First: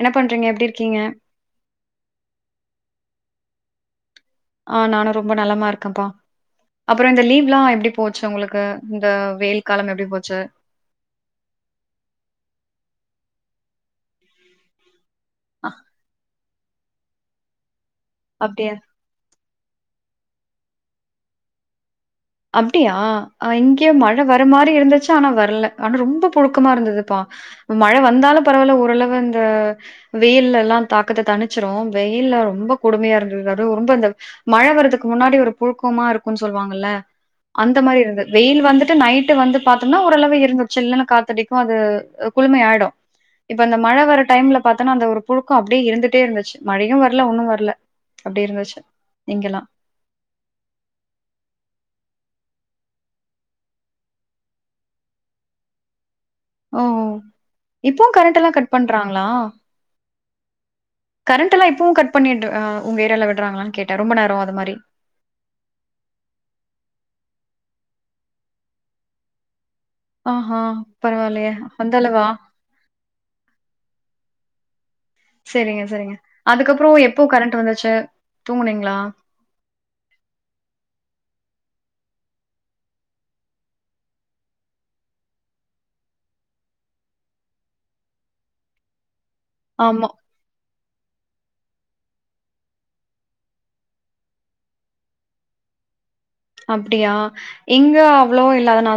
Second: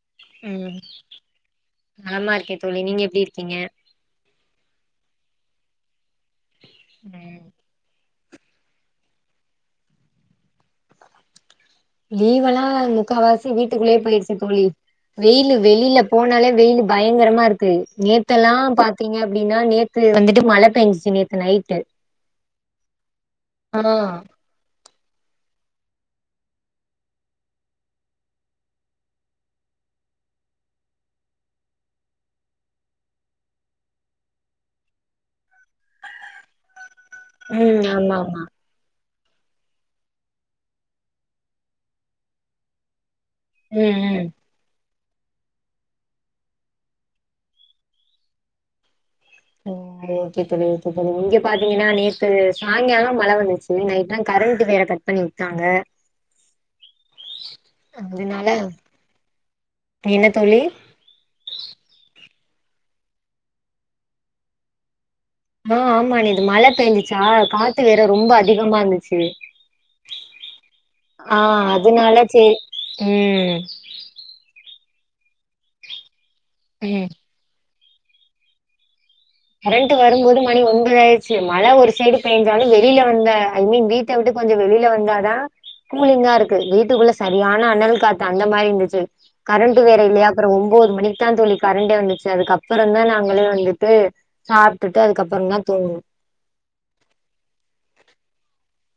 என்ன பண்றீங்க? எப்படி ம் இருக்கீங்க? நல்லா இருக்கே தோழி நீங்க எப்டி இரு க்கிங்க ஆ நானு ரொம்ப நலமா இருக்கப்பா அப்பறோ இந்த ம் லீவ்லா எப்டி போச்சு உங்களுக்கு இந்த வெயில் காலம் எப்டி போச்சு லீவ்வெல்லா முக்காவாசி வீட்டுக்குள்ளயே போயிருச்சு தோழி வெயிலு அ வெளில போனாலே வெயிலு பயங்கரமா இருக்கு நேத்தெல்லா அப்படியா? பாத்திங்க எப்டின்னா நேத்து வந்துட்டு மழ பேஞ்சுச்சு நேத்து நைட்டு அப்டியா அ ஆ இங்க மழ வர மாரி இருந்துச்சு ஆனா வரல ஆனா ரொம்ப புழுக்கமா இருந்ததுப்பா மழ வந்தாலு பரவால ஓரளவு இந்த வெயில்ல எல்லா தாக்கத்த தணிச்சிரு வெயில்ல ரொம்ப கொடுமையா இருந்தது அது ரொம்ப இந்த மழ வர்றதுக்கு முன்னாடி ஒரு புழுக்கமா இருக்குன் சொல்வாங்கல்ல அந்த ம் மாதிரி ஆமா இருந்த ஆமா வெயில் வந்துட்டு நைட் ட்டு வந்து பாத்தோம்னா ஒரளவு இருந்து சில்லனு காத்தடிக்கு அது குளிம ஆயிடு இப்ப இந்த ம் மழ வர ம் டைம்ல பாத் அத அந்த ஒரு புழுக்கு அப்படியே இருந்துட்டே இருந்துச்சு மழயு வரல ஒன்னு வரல அப்டி இருந்துச்சு இங்கெல்லா உம் ஓகே தோழி ஓகே தோழி நீங்க பாத்தீங்கன்னா நேத் சாய்ங்கால மழ வந்துச்சு நைட்லா கரண்ட்டு வேற கட் பண்ணி வுட்டாங்க ஓஹ் இப்பவு அதனால கரண்ட்டுல்லா கட் பண்றாங்களா என்ன தோழி கரண்ட்ல்லா இப்பவு பண்ணிட்டு அஹ் உங்க ஏரியால விடுறாங்களான்னு கேட்டன் ரொம்ப நேர அது மாரி ஆஹ் ஆமா நேத்து மழ பெய்ஞ்சிச்சா காத்து வேற ரொம்ப அதிகமா இருந்துச்சு ஆஹா பரவாயில்லயே ஆஹ் அந்த அதனால அளவா செரி உம் செரிங்க செரிங்க அதுக்கப்புறோ ம் எப்போ கரண்ட்டு வந்துச் ச்சு தூங்குனீங்ளா கரண்ட்டு வரும்போது மணி ஒன்பதாயிருச்சு மழ ஒரு சைடு பெய்ஞ்சாலு வெளியில வந்த ஐ மீன் வீட்டவுட்டு கொஞ்ச வெளியில வந்தாதா கூலிங்கா இருக்கு வீட்டுக்குள்ள சரியான அனல் காத்து அந்த மாரி இருந்துச்சு கரண்ட்டு ஆமா வேற இல்லயா அப்புற ஒம் போது மணிக்கு தா தோழி கரண்டே வந்துச்சு அதுக்கப்றந்தா நாங்களே வந்துட்டு சாப்ட்டுட்டு அதுக்கப்றதா தூங்குனோ அப்டியா?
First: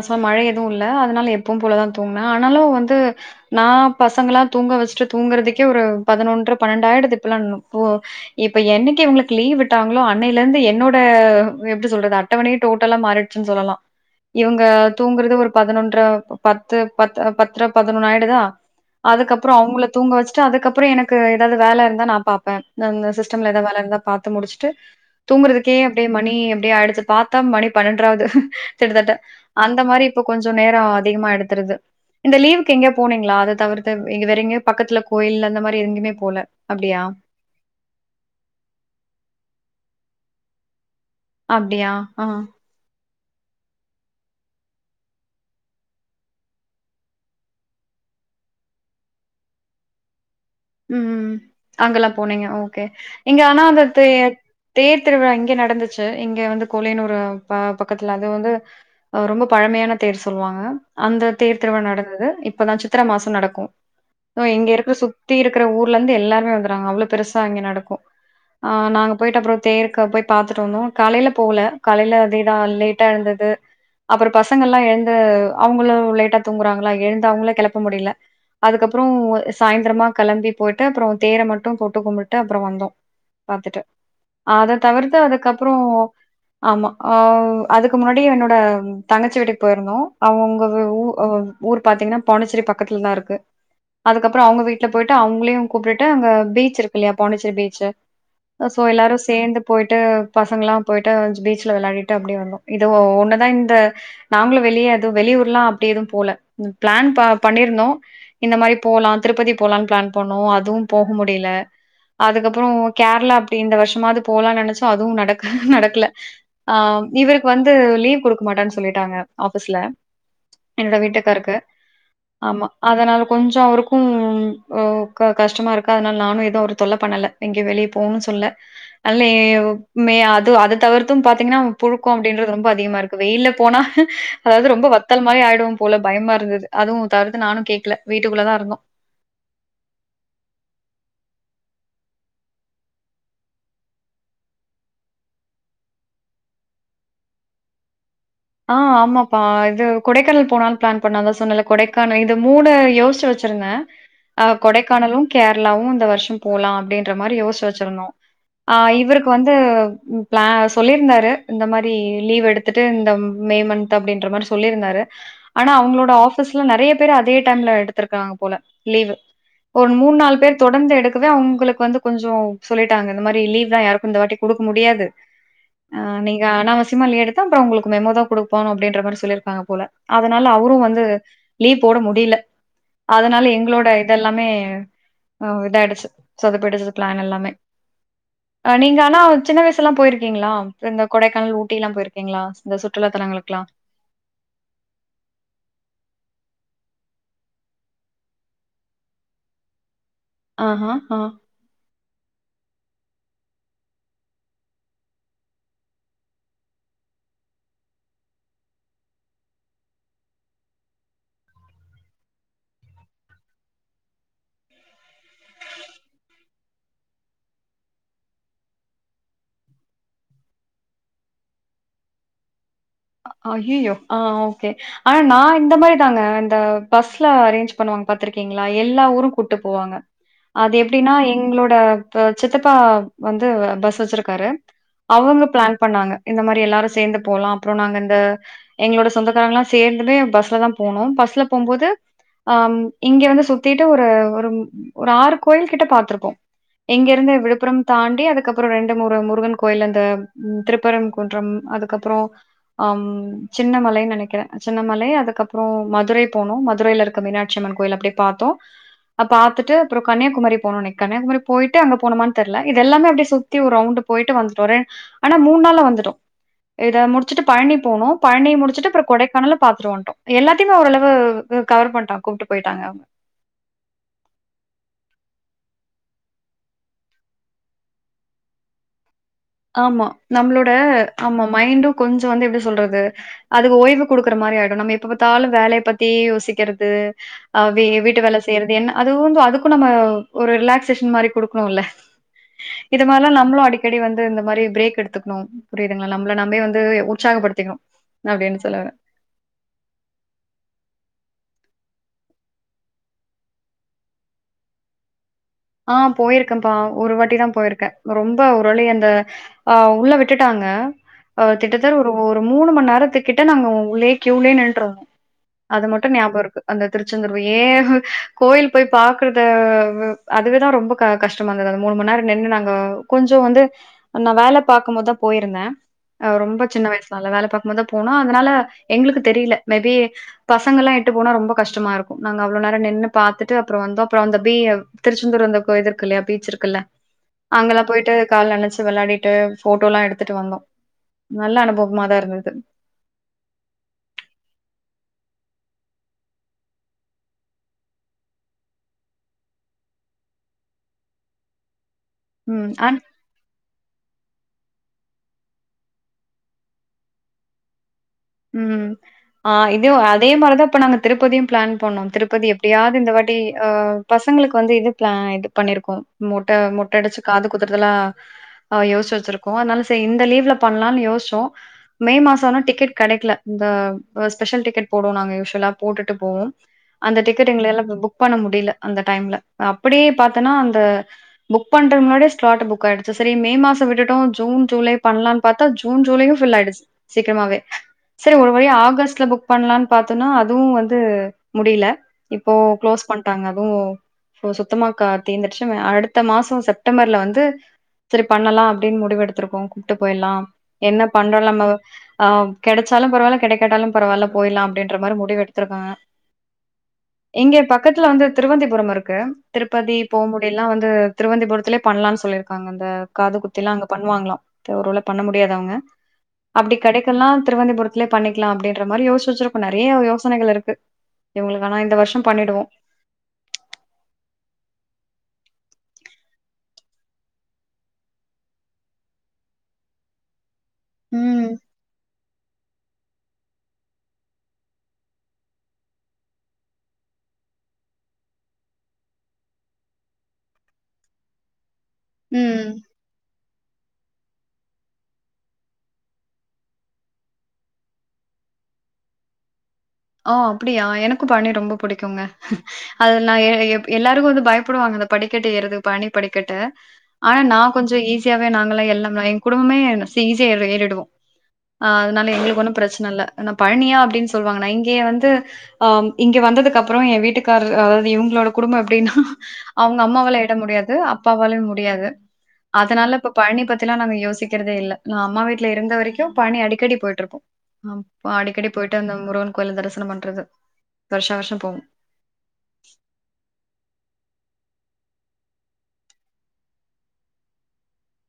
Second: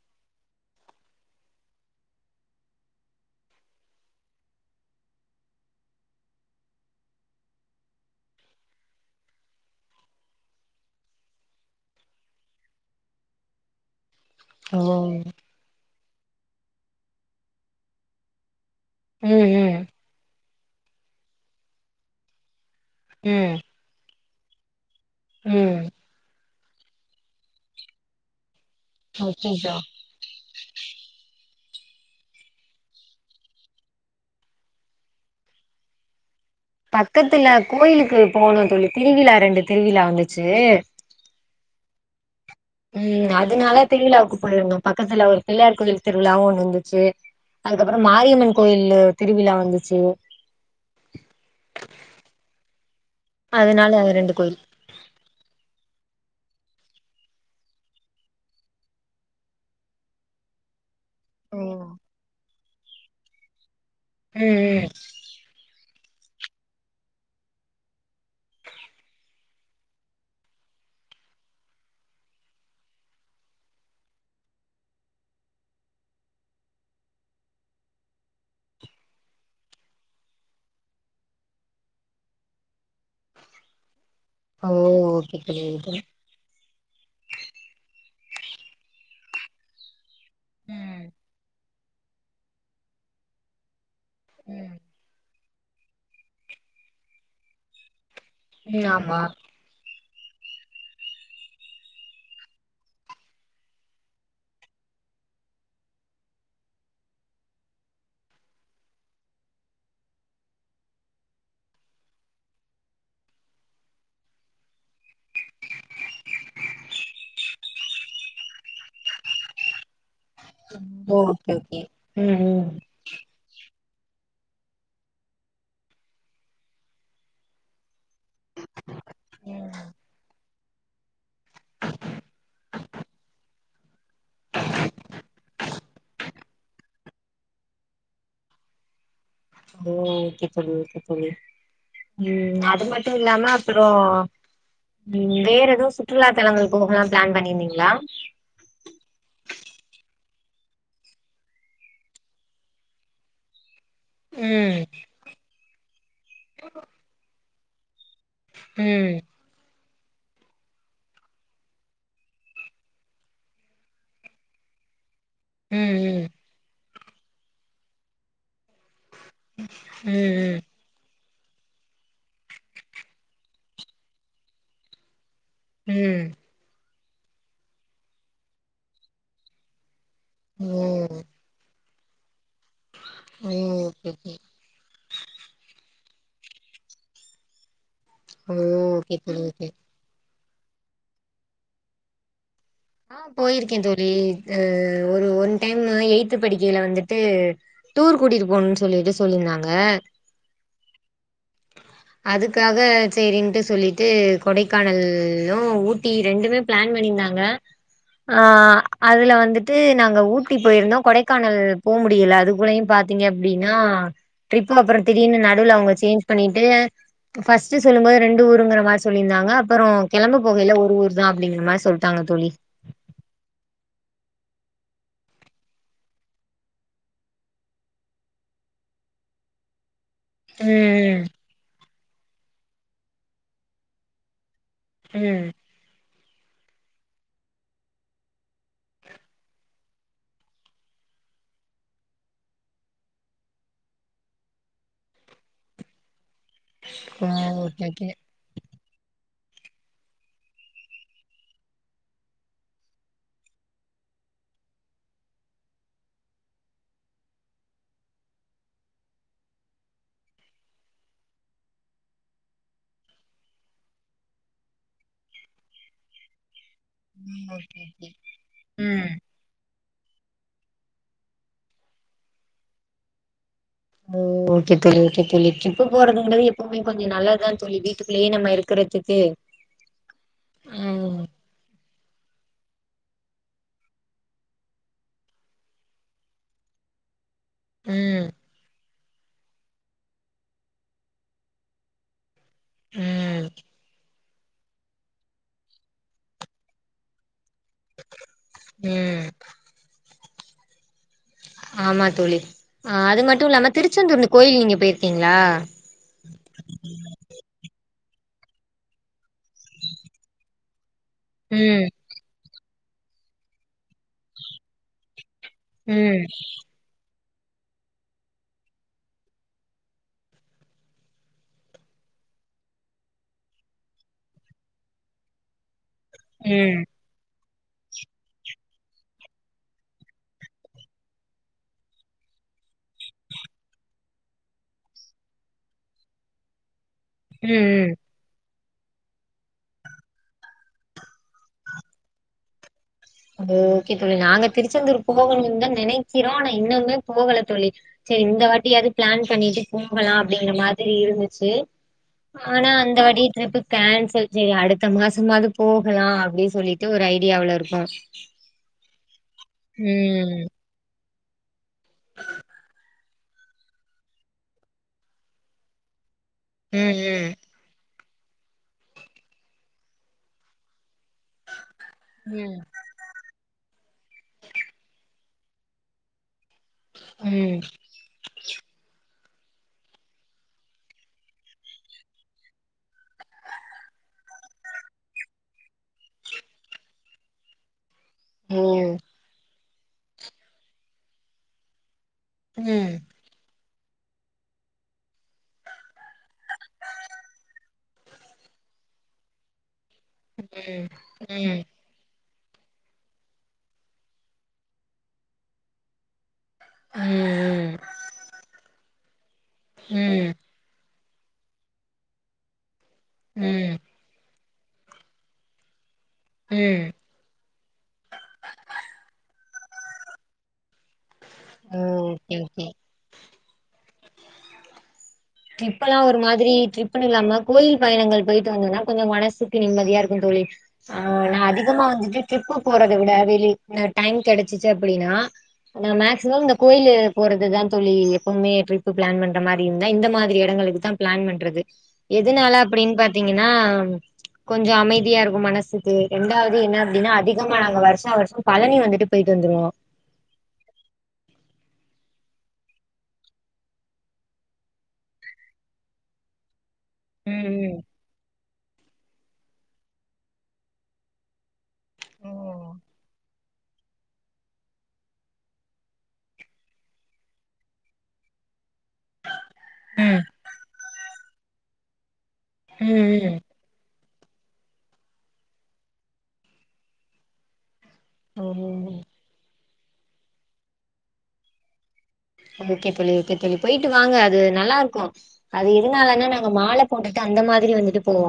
இப்ப மழ எதுவு இல்ல அதுனால எப்பவும் போலதா தூங்குனே ஆனாலு வந்து நா பசங்கலா தூங்க வச்சுட்டு தூங்குறதுக்கே ஒரு பதுனொன்ற பனெண்டாயிடுது இப்பல்லா தூ இப்ப என்னைக்கு இவங்களுக்கு லீவ் விட்டாங்களோ அன்னையில இருந்து என்னோட எப்டி சொல்றது அட் டவணையே டோட்டலா மாறிட்ச்சின் சொல்லலா இவங்க ஓ தூங்குறது ஒரு பதுனொன்ற பத்து பத் பத்ற பதுனொன்னு ஆயிடுதா அதுக்கப்புற ம் ம் அவ்ங்கள தூங்க வச்சுட் டு அதுக்கப்ற எனக்கு ஏதாவது வேலை இருந்தா நா பாப்பே அந்தந்த சிஸ்டம்ல ம் எதா வேல இருந்தா பாத் து முடிச்ட்டு தூங்குறதுக்கே ம் அப்டியே மணி அப்டியே ஆய்டுதுப் பாத்தா மணி பனென்ட்ராவுது கிட்டதட்ட அச்சச்சோ அந்த மாரி இப்ப கொஞ்ச நேர அதிகமாய்டுது த்துறது இந்த லீவுக்கு எங்கேயா போனீங்களா அத தவிர்த்து இங்க வேற எங்க பக்கத்துல கோயில் அந்த மாரி எங்கயுமே போல அப்டியா? பக்கத்துல கோயிலுக்கு போனோந் தோழி திருவிழா ரெண்டு திருவிழா வந்துச்சு அப்டியா ஆஹ் உம் அதனால திருவிழாவுக்கு போயிருந்தோ பக்கத்துல ஒரு பிள்ளயார் கோயில் திருவிழாவு ஒன்னு வந்துச்சி அதுக்கப்புற மாரியம்மன் கோயில் திருவிழா வந்துச்சு உஹ்ம் அங்கல்லா போனீங்க ஓகே இங்க ஆனா அந்த அதனால தே ரெண்டு கோயில் தேர்திருவிழா இங்க நடந்துச்சி இங்க வந்து கோலியனூரு ப பக்கத்துல அது வந்து அ ரொம்ப பழமையான தேர் சொல்லுவாங்க அந்த தேர் திருவிழா ம் நடந்துது இப் இப்பதா சித்திர மாசம் நடக்கு சோ இங்க ம் ம். இருக்குற சுத் திருக்ற ஊர்ல இருந்து எல்லாருமே வந்துருவாங்க அவ்ளோ பெருசா இங்க நடக்கு, ஆ நாங்க போயிட்டு அப்பறோ தேர்க்கு போய் பாத்துட்டு வந்தோ காலைல போவல காலையில அதேதா லேட்டா எழுந்தது அப்றோ பசங்கெல்லா எழுந்து அவங்களு லேட்டா தூங்குறாங்களா எழுந்து அவுங்கள கெளப்ப முடியல அதுக்கப்பறோ சாயந்தரமா கெளம்பி போய்ட்டு அப்பறோ தேர மட்டு தொட்டு கும்புட்டு அப்பறோ வந்தோ பாத்துட்டு ஓ அத தவிர்த்து ஓகே தோழி அதுக்கப்பறோ ஓகே ஆமா அ அதுக்கு முன்னாடி என்னோட தங்கச்சி வீட்டுக்கு போயிருந்தோ அவங்க வி வு ம் அ ஊர் பாத்தீங்னா பாண்டிச்சேரி பக்கத்லதா இருக்கு அதுக்கப்றொ அவ்ங்க ம் வீ அவ்ங்களையு கூப்டுட்டு அங்க பீச் இருக்கு இல்லையா பாண்டிச்சேரி பீச்சு அ சோ ம் எல்லாரு ஆமா சேந்து போய் ட்டு பசங்கல்லா போய்ட்டு பீச்ல வெளாடிட்டு அப்டியே வந்தோ இது ஒன்னுதா இந்த நாங்களு வெளிய எது வெளியூர்லா அப்டி எதும் போல ப்ளான் பா பண்ணிர்ந்தோ இந்த மாரி போலா திருப்பதி போலான் ப்ளான் பண்ணோ அதுவும் போக முடில அதுக்கப்றொ கேர்ளா அப்டி இந்த வர்ஷமாவ்து போலான் நெனச்சோ அதுவு நடக்கு நடக்ல ஆ இவருக்கு வந்து லீவ் குடுக்க மாட்டன் சொல்லிட்டாங்க ஆஃபிஸ்ல என்னோட ஓ ஓகே வீட்டுக்காருக்கு ஓகே ம் ஆமா ம் அதனால கொஞ்சொ அவரு ஓ க கஷ்டமா இருக்கா அத்னால நானு ஏது அவர தொல்ல பண்ணல எங்கியு வெளிய போனு சொல்ல அல்லே ம். மே அது அத தவிர்த்தும் பாத்தீங்கன்னா புழுக்கொ அப்டின்றது ரொம்ப அதிகமா இருக்கு வெயில்ல போனா அதாவ்து ரொம்ப வத்தல் மாரி ஆய்டுவோம் போல பயமா இருந்தது அதுவு தவிர்த்து நானு கேக்ல வீட்டுக்குள்ளதா இருந்தோ ஓ ஓகே தோழி ஓகே தோழி ம் அது மட்டு இல்லாம அப்பறொ ம் வேற எதுவு சுற்றுலா தளங்கள் போகல்லா ப்ளான் பண்ணிருந்தீங்களா ஆ ஆமாப்பா அது கொடைக்கானல் போலான் ப்ளான் பண்ண அதா சொன்னல்ல கொடைக்கானல் இது மூணு யோசிச்சு வச்சிருந்த ஆ ம் கொடைக்கானலு கேரளாவு இந்த வர்ஷம் போலா அப்டின்ற மாரி யோஷ்சி வச் சிர்ந்தோ ஆ ம் இவருக்கு வந்து ம் ப்ளா சொல்லியிருந்தாரு இந்த மாரி லீவ் எடுத்துட்டு இந்தம் மே மன்த்து அப்டின்ற மாரி சொல்லிருந்தாரு அனா அவுங்களோட ம் ஆபீஸ்ல நெறயப் பேர் அதே டைம்ல எடுத்திருக்காங்க போல லீவு ஒரு ம் மூண் நால் ம் பேர் தொடந்து எடு அதா உங்களுக்கு வந்து கொஞ்சோ சொல்லிட்டாங்க இந்த மாரி லீவ்லா யாருக்கு இந்த வாட்டி குடுக்க முடியாது ம் அ ம் நீங்க அனாவ சியமா லீவு எடுத்தா அப்பறோ அவுங்களுக்கு மெமோதா குடுப்போ அப்டின்ற மாரி சொல்லிருக்காங்க போல அதனால ஓ அவரு வந்து லீவ் போட முடில அதனால ஓ எங்களோட ஓகே ஓகே இதெல்லாமே அ இதாயிடுச்சு சொதப்பிடுச்சு பிளான் எல்லாமே ஓ அ நீங்க ஓகே ஆனா தோழி சின்ன ஓகே வயசு எல்லா போயி இருக்கிங்களா இந்த கொடைக்கானல் ஊட்டி எல்லா போயிருக்கீங்களா இந்த சுற்றுலா ஆ தலங்களுக்குலா? போயிருக்கே தோழி அஹ் ஒரு ஒன் டைம் எய்த் படிக்கயில வந்து போயிட்டு டூர் கூட்டிட்டு போணும்னு சொல்லிட்டு சொல்லிருந்தாங்க ஆஹா, ஆ அதுக்காக சேரின்ட்டு சொல்லிட்டு கொடைக்கானல்லு ஊட்டி ரெண்டுமே பிளான் பண்ணிருந்தாங்க ஆஹ் அதுல வந்துட்டு நாங்க ஊட்டி போயிருந்தோ கொடைக்கானல் போ முடியல அதுக்குள்ளயும் பாத்தீங்க அப்படின்னா ட்ரிப்பு அப்புற திடீர்னு நடுவுல அவுங்க சேஞ்ச் பண்ணிட்டு ஃபஸ்ட்டு சொல்லும்போது ரெண்டு ஊருங்கிற மாரி சொல்லிருந்தாங்க அப்புற கெளம்ப போகையில ஒரு ஊர் தா அப்படிங்கிற மாரி சொல்லிட்டாங்க தோழி ஐயயோ ஆஹ் ஓகே ஆனா நா இந்த மாதிரி தாங்க இந்த பஸ்லா அரேஞ்ச் பண்ணுவாங்க பாத்துருக்கீங்களா எல்லா ஊரு கூட்டு போவாங்க அது எப்டின்னா ம் எங்களோட இப்போ சித்தப்பா வந்து பஸ் வச்சிருக்காரு ம் அவுங்க பிளான் பண்ணாங்க இந்த மாரி எல்லாரு சேந்து போலா அப்புற நாங்க இந்த எங்களோட சொந்தக்காரங்கல்லா சேந்துமே பஸ்ல தா போனோம் பஸ்ல போகும்போது அம் இங்க வந்து சுத்திட்டு ஒரு ஒரு ஒரு ஆறு கோயில்கிட்ட பாத்துருப்போ ஆ எங்கிருந்து விழுப்புரம் ஓகே ஓகே தாண்டி அதுக்கப்புற ரெண்டு மூணு முருகன் கோயில் அந்த திருப்பரன்குன்றம் அதுக்கப்புறோ அம் சின்னமலைன்னு நெனைக்கிறே சின்னமலை அதுக்கப்புற மதுரை போனோ மதுரைல இருக்க மீனாட்சிஅம்மன் கோயில் அப்டியே பாத்தோம் பாத்துட்டு அப்புறம் கன்னியாகுமரி போனோ கன்னியாகுமரி போயிட்டு அங்க போனோமானு தெர்ல இது எல்லாமே அப்டியே சுத்தி ஒரு ரவுண்டு் போயிட்டு வந்துட்டோ ஆனா மூணு நாள்ள வந்துட்டோ முடிச்சுட்டு ம் பழனி ஓகே போனோ ஓகே பழனி முடிச்சுட்டு அப்புறோ ம் கொடைக்கானலு பாத்துட்டு வன் ட்டோ எல்லாத்தையுமே ஓரளவு கவர் பண்டோ கூப்ட்டு போயிட்டாங்க அவங்க ஓ ஓகே தோழி ஓகே தோழி ட்ரிப்பு போறதுங்கிறது எப்பவுமே கொஞ்ச நல்லது தா தோழி வீட்டுக்குள்ளேயே நம்ம இருக்குறதுக்கு ஆமா நம்மளோட ஆமா மைண்டு கொஞ்சோ வந்து எப்டி சொல்றது அதுக்கு ஓய்வு குடுக்குற மாரி ஆயிடும் நம்ம எப்ப பாத்தாலு வேலைய பத்தியே யோசிக்கிறது அ வ வீட்டு ம் வேலை செய்றது என்ன அது வந்து அதுக்கு நம்ம ஒரு ரிலாக்சேஷன் மாதிரி குடுக்கணுல்ல இது மாரிலா ம் நம்மளு அடிக்கடி வந்து இந்த மாதிரி பிரேக் எடுத்துக்கணு புரியுதுங்கலா நம்மல நாமே வந்து உற்சாகப்படுத் திக்னு அப்டின்னு சொல்ல வர்ரே ம் ஆமா தோழி ஆஹ் அது மட்டு இல்லாம திருச்செந்தூர் அந்த கோயில் நீங்க போயிருக்கீங்க ஆஹ் போயிருக்கன்ப்பா ஒரு வாட்டிதா போயிருக்கே ரொம்ப ஒருவழியா அந்த அஹ் உள்ள விட்டுட்டாங்க ஆஹ் ம் திட்டத்தர் ஒரு ஓர் மூணு மணி நேரத்துக்கிட்ட நாங்க உள்ளயே க்யூலயே நின்னுட்டு இருந்தோ அது மட்டு ம் ஞாபக இருக்கு அந்த திருச் செந்தூர் ஏ கோயில் போய் பாக்குறத அதுவேதா ரொம்ப க கஷ்டமா இருந்தது அந்த மூணு மணி நேர நின்னு நாங்க கொஞ்சோ வந்து நா வேலை பாக்கும்போதுதா போயிருந்த அவ ரொம்ப ம் சின்ன வயசுலா இல்ல வேலை பாக் கும்போதுதா போனோ அதனால எங்களுக்கு தெரியல மேபி பசங்கல்லா எட்டு போனா ரொம்ப கஷ்டமா இருக்கு நாங்க அவ்ளோ நேர நின்னு பாத்துட்டு அப்புறோ வந்தோ அப்புறோ அந்த பீ திருச்செந்தூர் வந்தக்கூ இது இருக்கு இல்லையா பீச்சு இருக்குல்ல ம் அங்கல்லா ம் போய்ட்டு கால் நனைச்சு வெளையாடிட்டு ஃபோட்டோல்லா எடுத்துட்டு வந்தோ நல்ல அனுபவமாதா இருந்தது அது ஓகே தோழி நாங்க திருச்செந்தூர் போகணும்னு தா நெனைக்கிறோ ஆனா இன்னுமே போகல தோழி செரி இந்த வாட்டியாது பிளான் பண்ணிட்டு போகலா அப்டிங்கிற மாதிரி இருந்துச்சு ஆனா அந்த வாட்டியு ட்ரிப்பு கேன்ஸ் ப்ப செரி அடுத்த மாசமாவ்து போகலா அப்டி சொல்லிட்டு ஒரு ஐடியாவுல இருக்கோ உம் ஆ இதிவு அதே ம் மாரதா இப்ப நாங்கத் திருப்பதியும் பிளான் பண்ணோ திருப்பதி எப்டியாது இந்த வட் டி அ பசங்களுக்கு வந்து இது பிள இது பண்ணிருக்கோ மொட்ட ம் மொட்ட அடுச்சி ம் காது குத்தறதலா அ யோஸ்ச்சு வெச்சிருக்கோ அதனால செய் இந்த லீவ்ல பண்லான்னு யோஸ்சோ மே மாசா ஆனா ம் டிக்கெட் இந்த ப ஸ்பெஷல் டிக்கெட் போடுவோ நாங்க யூஸ்வலா போட்டுட்டு போவோம் அந்த டிக்கெட் ம் எங்கள எல்லா ப் புக் பண்ண முடில அந்த டைம்ல அப்டியே பாத்தனா அந்த புக் பண்ற முன்னாடியே ஸ்லாட்டு புக் ஆயிடுச்சு செரி மே மாசோ விட்டுட்டோ ஜூன் ஜூலை பண்லான் பாத்தா ஜூன் ஜூலையு ஃபுல்லா ஆயிடுச்சி சீக்கிரமாவே செரி ஒரு ஓ வழியா ஆகஸ்ட்ல புக் பண்லான் பாத்தோனா அதுவு வந்து முடில இப்போ ம் குளோஸ் பண்டாங்க [unintelligible] ஒ சுத்தமா கா தீந்திடுச்சு ம அடுத்த மாசோ செப்டம்பர்ல வந்து செரி பண்ணலா அப்டின் முடிவு எடுத்திருக்கோ ட்டு போயிலா ம் என்ன ம் ம் [unintelligible] ஆம் கெடச்சாலும் பரவால கெடைக்காட்டாலும் பரவால்ல போயிர்லா அப்டின்ற மாரி முடிவு எடுத்துருக்காங்க இங்க பக்கத்துல வந்து திருவந்திபுரம் இருக் க ம் திருப்பதி போ ம் முடில்னா வந்து திருவந்திபுரத்திலே பண்லான் சொல்லிருக்காகன் ந்த காது குத்தி எல்லா ம் அங்க பண்ணுவாங்ளா ப ஒரு வேல பண்ண முடியாதவங்க அப்டி ம் கெடைக்கல்னா புரத்திலே பண்ணிக்லா அப்டின்ற மாரி யோசிச்சு வெச்சிருக்கோ நெறைய ஒரு யோசனைகள் இருக்கு இவுங்குளுக்கு ஆனா ஓ இந்த வர்ஷம் ஓகே ஓகே பண்ணிடுவோ ட்ரிப்பெல்லா ஒரு மாதிரி ட்ரிப்னு இல்லாம கோயில் பயணங்கள் போயிட்டு வந்தோனா கொஞ்சோ மனசுக்கு நிம்மதியா இருக்கு தோழி ஆ நா ம். அதிகமா வந்துட்டு ட்ரிப்புப் போறத விட வெளி ந டைம் கெடச்சிச்சு அப்படின்னா நா மேக்ஸிமம் இந்த கோயிலு போறது தா தோழி எப்பவுமே ட்ரிப்பு பிளான் பண்ற மாரி இருந்தா இந்த மா திரி எடங்களுக்கு தா பிளான் பண்றது எதுனால ம். அப்படின் பாத்திங்கன்னா கொஞ்சோ அமைதியா இருக்கு மனசுக்கு ரெண்டாவது என்ன அப்டின்னா அதிகமா நாங்க வர்சா வர்ஷா பழனி வந்துட்டு போயிட்டு வந்துருவோ ஓ அப்படியா எனக்கு பழனி ரொம்ப புடிக்குங்க அதுல்ல நா எ எப் எல்லாருக்கு வந்து பயப்படுவாங்க அந்த படிக்கட்டு ஏறது பழனி படிக்கட்டு அனா நா ம் ம் கொஞ்சோ ஈஸியா ங்குவ நாங்குளா எல்லா மைன் குடும்பமே சி ஈசியா இதுல ஏறிடுவோ ஆ அதுனால ஓ எங்குளுக் ஒன்னு பிரச்சுன்ன இல்ல அனா பழனியா அப்டின் சொல்வாங்க நைன் இதையே வந்து ஆ இங்க வந்ததுக்கு அப்புறோ எ வீட்டுக்காரு அதாவது இவங்குளோட குடும்போ எப்டின்னா அவங்க ம் அம்மாவால எற முடியாது து அப்பாவாலே முடியாது அதனால ம் இப்ப ம் பழனி பத்தில்லா நாங்க யோசிக்குறதே இல்ல நா அம்மா வீட்ல இருந்த வரைக்கு பழநி அடிக்கடி போயிட்ருப்போ ஆ பா அடிக்கடி ஓ போய்ட்டு அந்த முருகன் கோயில்ல தரிசனம் பண்றது வருஷ வருஷோ போவோ ஓகே தோழி ஓகே தோழி போய்ட்டு வாங்க அது நல்லா இருக்கு அது எதுனாலனா நாங்க மால போட்டுட்டு அந்த மாதிரி வந்துட்டு போவோ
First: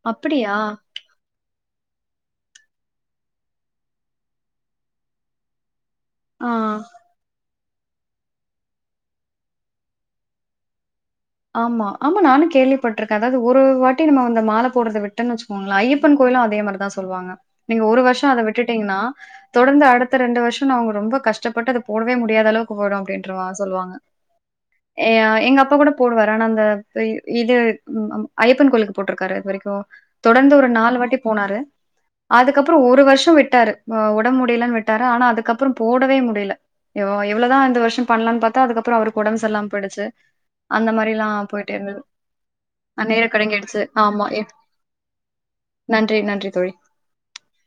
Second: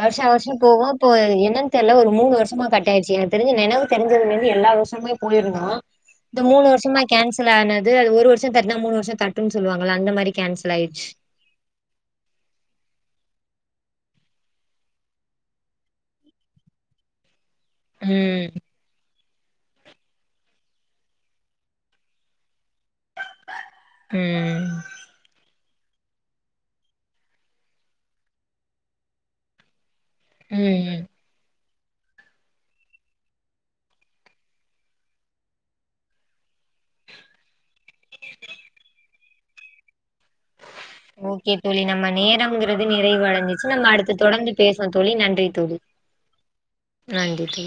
வருஷா வருஷோ அப்படியா? போவோ இப்போ என்னன் தெர்ல ஒரு மூணு வருஷமா கட்டாயிர்ச்சு எனக் தெரிஞ்சு நெனவு தெரிஞ்சதுலந்து எல்லா வருஷமே போயிருந்தோ இந்த ஆ. மூணு வருஷமா கேன்சல் ஆன து அது ஒரு வருஷோ தட்னா மூணு வருஷோ தட்டுன் சொல்லுவாங்கல அந்த மாரி கேன்சல்லாயிச் ஆமா ஆமா நானு கேள்விப்பட்ருக்க அதாது ஒரு வாட்டி நம்ம அந்த மால போட்றத விட்டன் வச்சுக்கோங்கள ஐயப்பன் கோயிலு அதே மாரிதா சொல்லுவாங்க நீங்க ஒரு வருஷோ அத ம் விட்டுட்டீங்னா தொடர்ந்து அடுத்த ரெண்டு வருஷோ நா அவங்க ரொம்ப கஷ்டப்பட்டு அத போடவே முடியாத அளவுக் குஆபோறோ அப்டின்ற மா சொல்லுவாங்க ம் ஏ எங் அப் போடப் போடுவாரு ஆனா அந்த இப் இது ம் ஐயப்பன் கோயிலுக்கு போட்ருக்காரு அது வரிக்கு தொடர்ந்து ஒரு நாலு ம் வாட்டி போனாரு அதுக்கப்பறோ ஒரு வருஷ விட்டாரு ஒடம்பு முடியிலன் விட்டாரு ஆனா அதுக்கப்பற போடவே முடியில எவோ எவ்ளோதா இந்த வருஷம் பண்லான் பாத்தா அதுக்கப்புற அவுருக்கு ஒடம்பு செரில்லாம போயிடுச்சு அந்த மாரிலாம் ஓகே போயிட்டே தோழி இருந்தது. நம்ம நேரம்ங்கிறது அ நிறைவு நேரம் அடைஞ்சிச்சு கடங்கிடுச்சு. நம்ம அடுத்து ஆமா. எ தொடர்ந்து பேசுவோ தோழி நன்றி தோழி நன்றி, நன்றி தோழி. நன்றி தோழி